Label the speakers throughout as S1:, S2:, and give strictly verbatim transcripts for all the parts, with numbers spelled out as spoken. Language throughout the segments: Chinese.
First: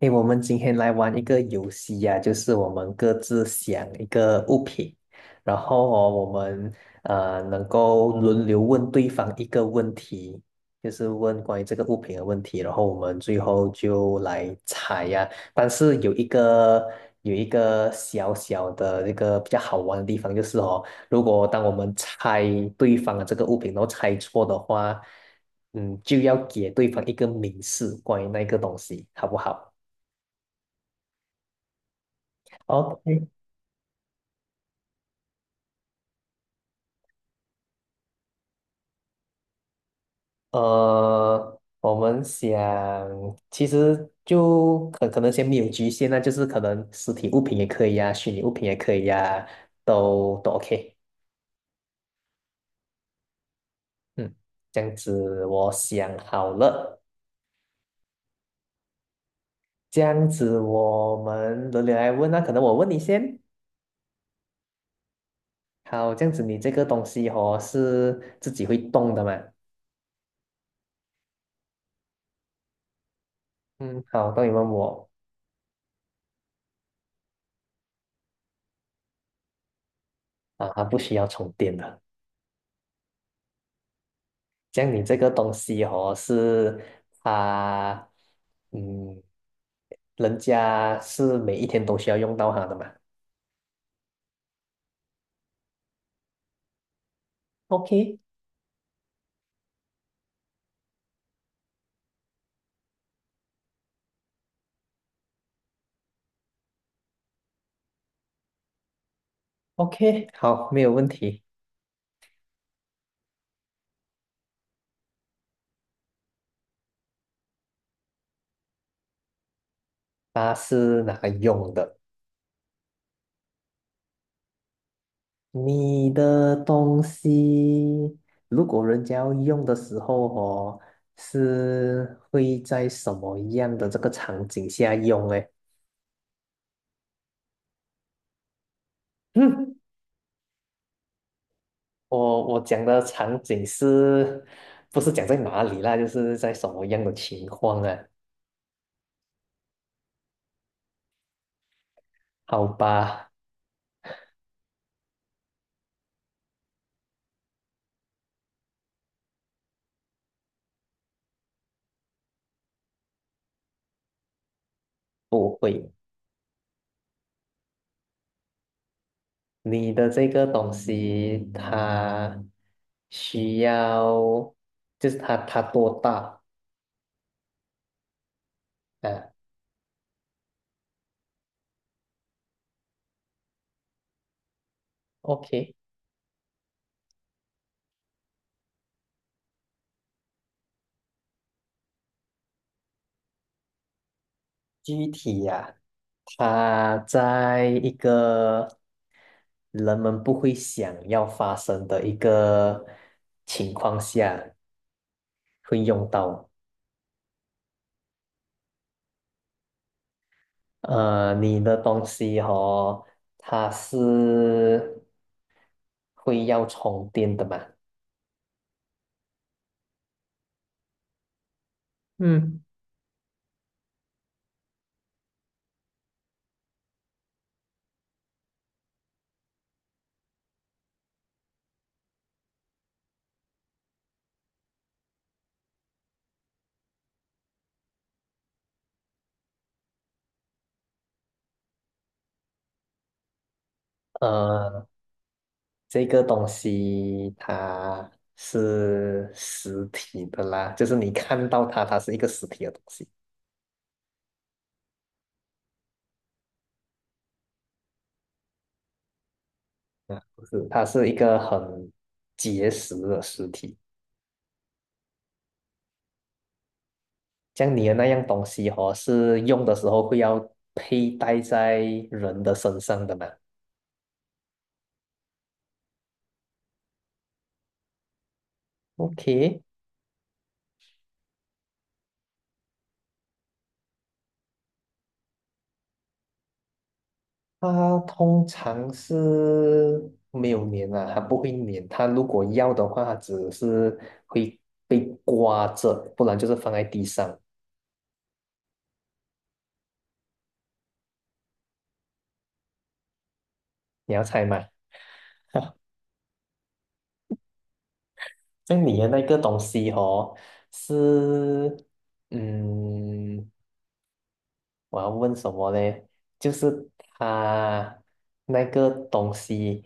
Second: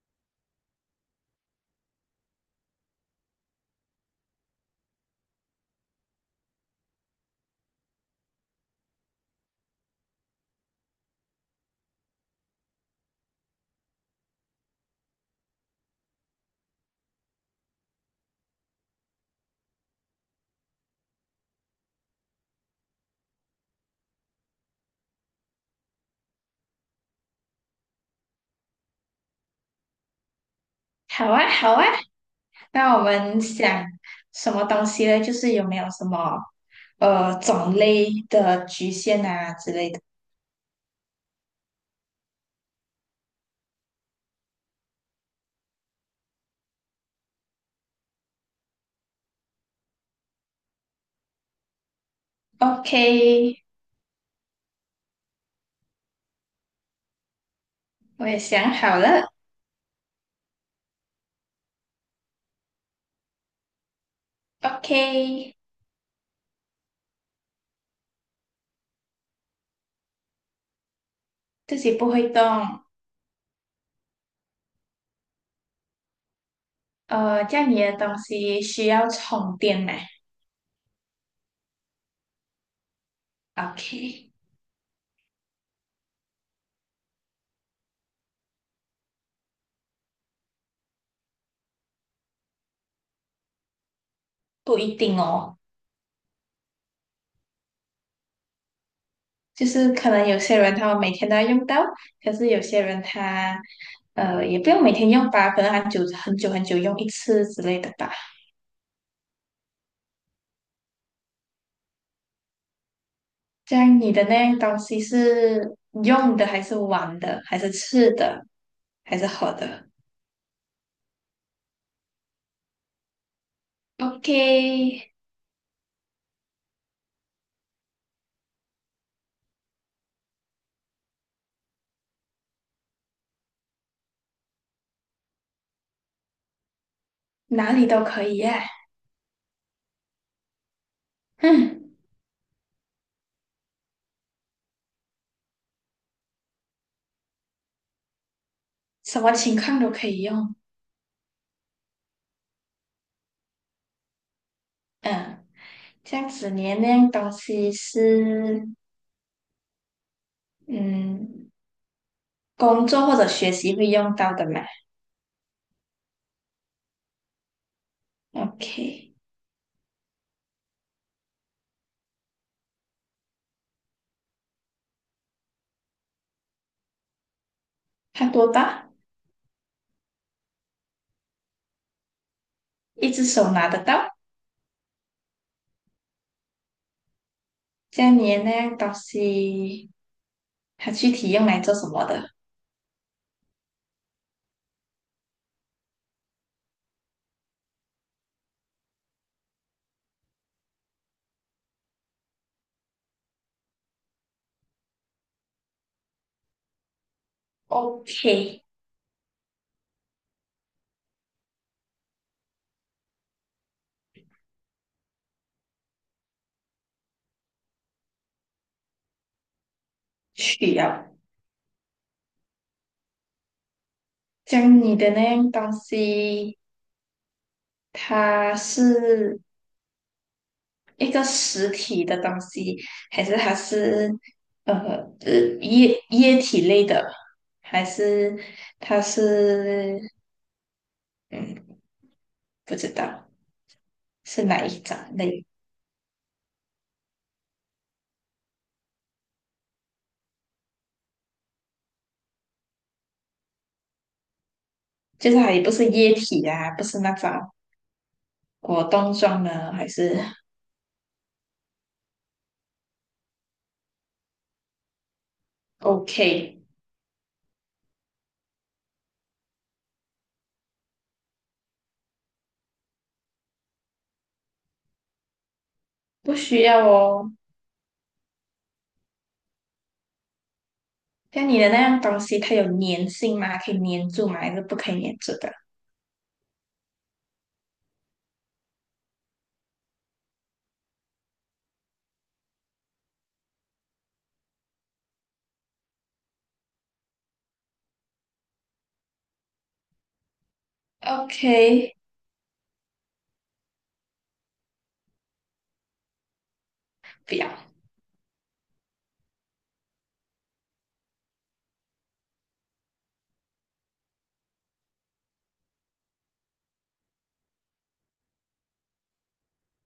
S1: 诶，我们今天来玩一个游戏呀、就是我们各自想一个物品，然后哦，我们呃能够轮流问对方一个问题，就是问关于这个物品的问题，然后我们最后就来猜呀、但是有一个有一个小小的这个比较好玩的地方，就是哦，如果当我们猜对方的这个物品，然后猜错的话，嗯，就要给对方一个明示关于那个东西，好不好？
S2: 好啊，好啊，那我
S1: OK，
S2: 们想什么东西呢？就是有没有什么呃种类的局限啊之类的
S1: 呃，我们想，其实就可可能先没有局限那就是可能实体物品也可以呀、虚拟物品也可以呀、都都 OK。
S2: ？OK，
S1: 嗯，这样子我想好了，
S2: 我也想好了。
S1: 这样子我们轮流来问那、可能我问你先。
S2: OK，
S1: 好，这样子你这个东西哦是自己会动的嘛？
S2: 自己不会动。
S1: 嗯，好，那你问我
S2: 呃，这样你的东西需要充电吗
S1: 啊，它不需要充电的。
S2: ？OK，
S1: 这样你这个东西哦，是啊，嗯，人家是每一天都需要用到它的嘛
S2: 不一定哦，
S1: ？OK
S2: 就是可能有些人他们每天都要用到，可是有些人他呃也不用每天用吧，可能很久很久很久用一次之类的吧。
S1: OK，好，没有问题。
S2: 这样你的那样东西是用的还是玩的，还是吃的，还是喝的
S1: 它是拿来用的。
S2: ？OK，
S1: 你的东西，如果人家要用的时候哦，是会在什么样的这个场景下用嘞？
S2: 哪里都可以耶，
S1: 嗯，
S2: 嗯，
S1: 我我讲的场景是，不是讲在哪里啦？就是在什么样的情况啊？
S2: 什么情况都可以用。
S1: 好吧，
S2: 嗯，这样子你的那样东西是嗯工作或者学习会用到的嘛
S1: 不会。
S2: ？OK，
S1: 你的这个东西，它需要，就是它它多大
S2: 它多大？
S1: 啊
S2: 一只手拿得到。
S1: ？OK，
S2: 这样你的那样东西它具体用来做什么的
S1: 具体呀、它在一个人们不会想要发生的一个情况下会用到。
S2: ？OK，
S1: 呃，你的东西哦，它是会要充电的嘛？
S2: 需要。
S1: 嗯，
S2: 像你的那样东西，它是一个实体的东西，还是它是呃呃液液体类的，还是它是嗯不知道是哪一
S1: 呃，
S2: 种类？
S1: 这个东西它是实体的啦，就是你看到它，它是一个实体的东西
S2: 就是它也不是液体啊，不是那种果冻状的，还
S1: 啊，
S2: 是
S1: 不是，它是一个很结实的实体。
S2: OK，
S1: 像你的那样东西哦，是用的时候会要佩戴在人的身上的嘛
S2: 不需要哦。
S1: ？OK，
S2: 像你的那样东西，它有粘性吗？可以粘住吗？还是不可以粘住的
S1: 它通常是没有粘啊，它不会粘。它如果要的话，它只是会被刮着，不然就是放在地上。
S2: ？OK，
S1: 你要猜吗？
S2: 不要，
S1: 那你的那个东西哦，是，嗯，我要问什么呢？就是它那个东西，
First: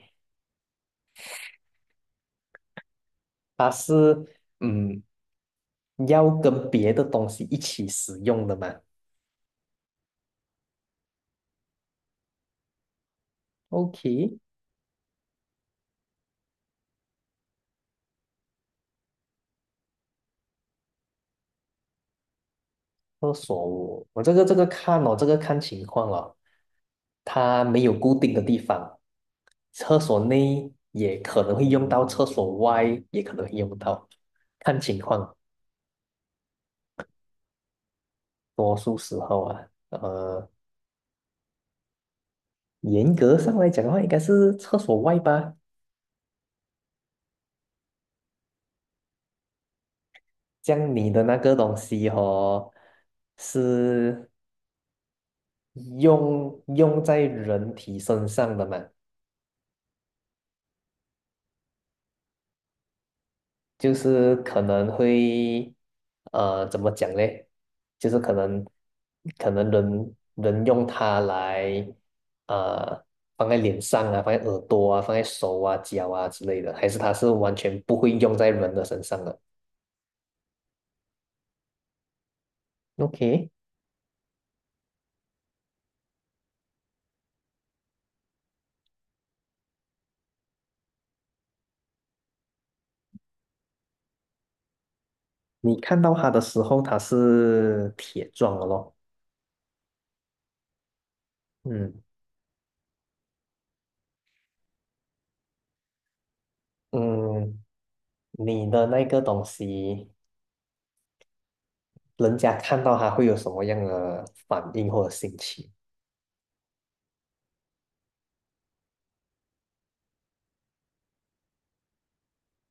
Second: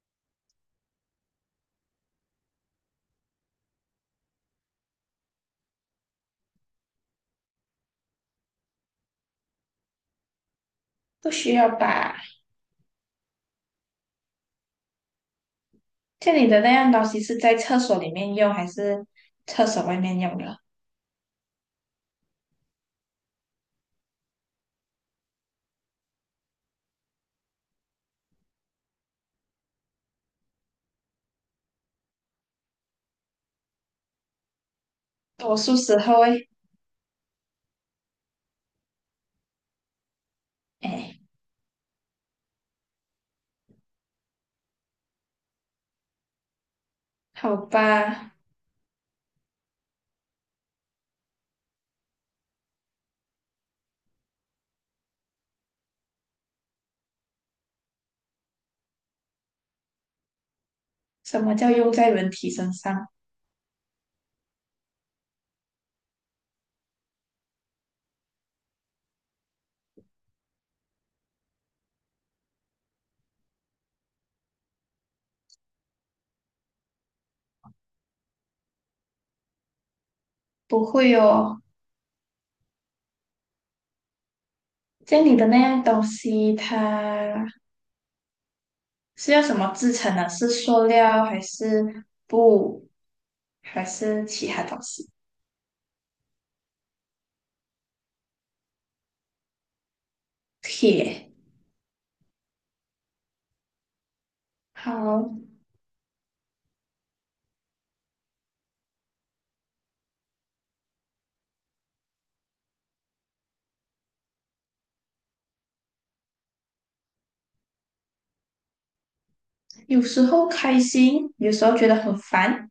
S1: 它是嗯，要跟别的东西一起使用的嘛
S2: 不需要吧？
S1: ？OK，
S2: 像你的那样东西是在厕所里面用，还是厕所外面用的？
S1: 厕所我我这个这个看哦，这个看情况哦，它没有固定的地方，厕所内也可能会用到，厕所外也可能会用到，看情况。
S2: 多数时候会，
S1: 多数时候啊，呃，
S2: 哎，
S1: 严格上来讲的话，应该是厕所外吧。
S2: 好吧，
S1: 这样你的那个东西哦，是用用在人体身上的嘛？
S2: 什么叫用在人体身上？
S1: 就是可能会，呃，怎么讲嘞？就是可能可能人人用它来，呃，放在脸上啊，放在耳朵啊，放在手啊、脚啊之类的，还是它是完全不会用在人的身上的
S2: 不会哦，
S1: ？OK。
S2: 家里的那样东西，它是用什么制成的？是塑料还是布，还是其他东西？
S1: 你看到它的时候，它是铁状的咯。
S2: 铁。
S1: 嗯
S2: 好，
S1: 嗯，你的那个东西，人家看到它会有什么样的反应或者心情
S2: 有时候开心，有时候觉得很烦，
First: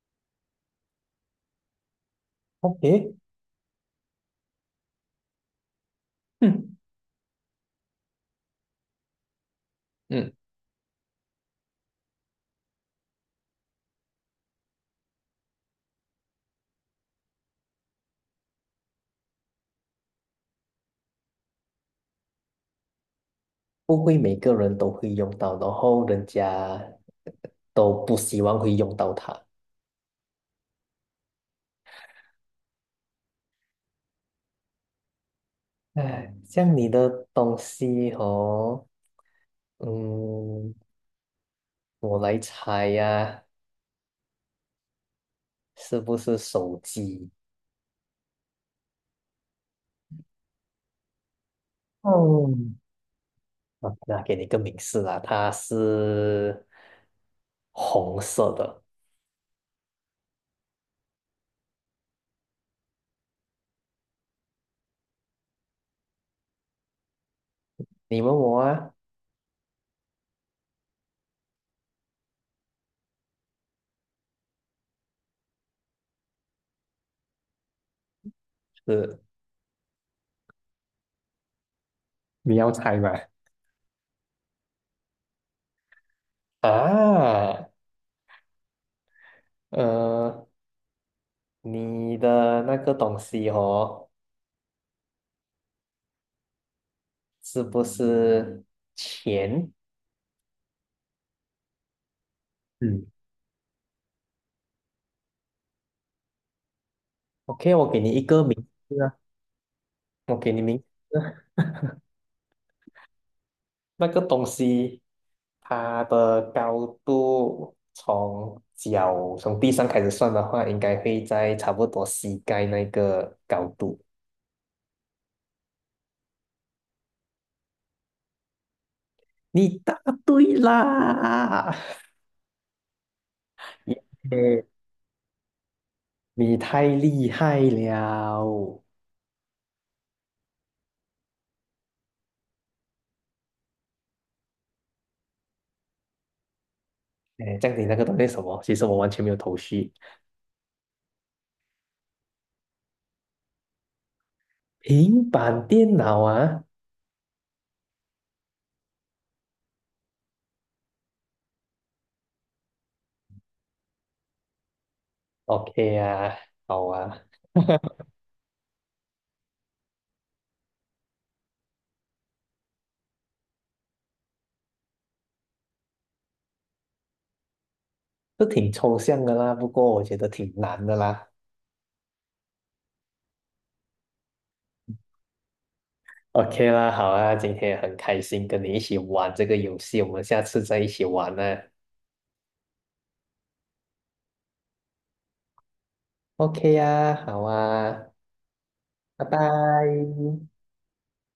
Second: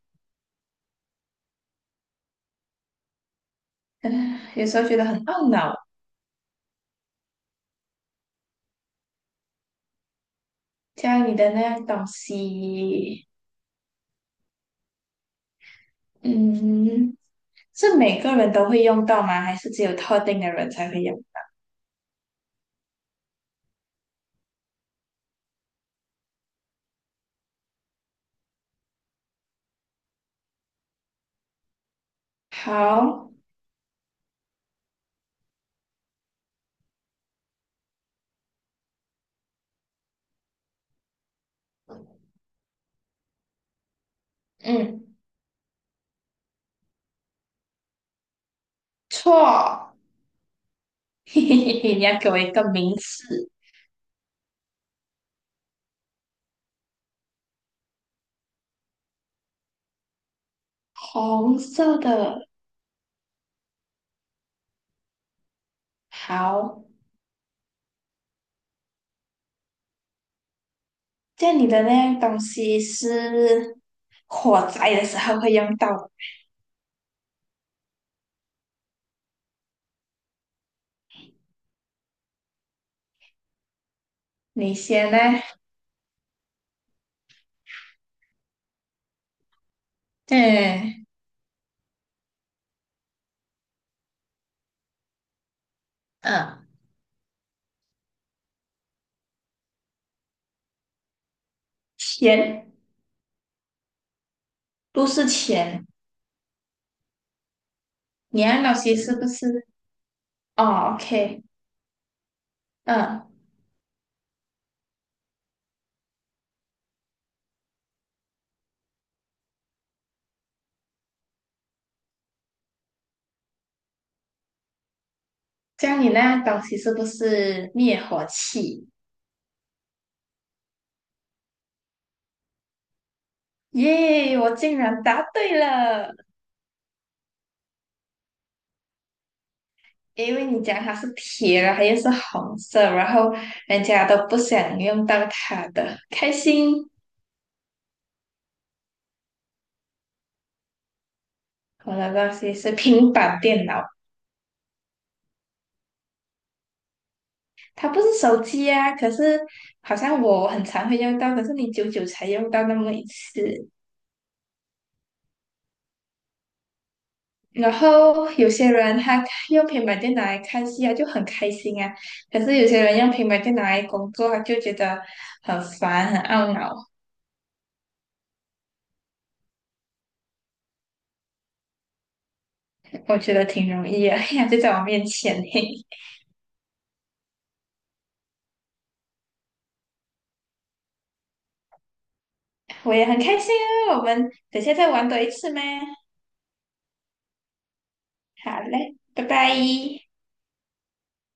S1: ？OK，
S2: 嗯，有时候觉得很懊恼。
S1: 嗯嗯，
S2: 家里的那样东西，嗯，是每个人都会用到吗？还是只有特定的人才会用？
S1: 不会每个人都会用到，然后人家都不希望会用到它。
S2: 好，
S1: 哎，像你的东西哦，嗯，我来猜呀、
S2: 嗯，
S1: 是不是手机？
S2: 错，嘿嘿嘿嘿，你要给我
S1: 哦，
S2: 一个名词，
S1: 啊，那给你个明示啦，它是红色的。
S2: 红色的。好，
S1: 你问我啊，
S2: 这样你的那样东西是火灾的时候会用到。
S1: 是你要猜吗？
S2: 你先呢？
S1: 啊，呃，
S2: 嗯
S1: 你的那个东西哦，
S2: 嗯，
S1: 是不是钱
S2: 钱
S1: 嗯，
S2: 不是钱，
S1: ？OK，我给你一个
S2: 你那样
S1: 名
S2: 东西
S1: 字
S2: 是
S1: 啊，
S2: 不是？
S1: 我给你名
S2: 哦
S1: 字
S2: ，OK，
S1: 啊
S2: 嗯，
S1: 那个东西它的高度从脚从地上开始算的话，应该会在差不多膝盖那个高度。
S2: 这样你那样东西是不是灭火器？
S1: 你答对啦！
S2: 耶，我
S1: 耶
S2: 竟然答对了！
S1: 你太厉害了！
S2: 因为你讲它是铁，然后又是红色，然后人家都不想用到它的，开心。
S1: 哎，这样你那个东西是什么？其实我完全没有头绪。
S2: 我的东西是平板电脑。
S1: 平板电脑啊
S2: 它不是手机啊，可是好像我很常会用到，可是你久久才用到那么一次。
S1: ，OK 啊，好啊，
S2: 然后有些人他用平板电脑来看戏啊，就很开心啊。可是有些人用平板电脑来工作啊，就觉得很烦、很懊恼。
S1: 都挺抽象的啦，不过我觉得挺难的啦。
S2: 我觉得挺容易啊，呀就在我面前嘿
S1: OK 啦，好啊，今天很开心跟你一起玩这个游戏，我们下次再一起玩呢。
S2: 我也很开心啊。我们等下再玩多一次吗？
S1: OK 啊，好啊，
S2: 好嘞，
S1: 拜
S2: 拜拜。
S1: 拜。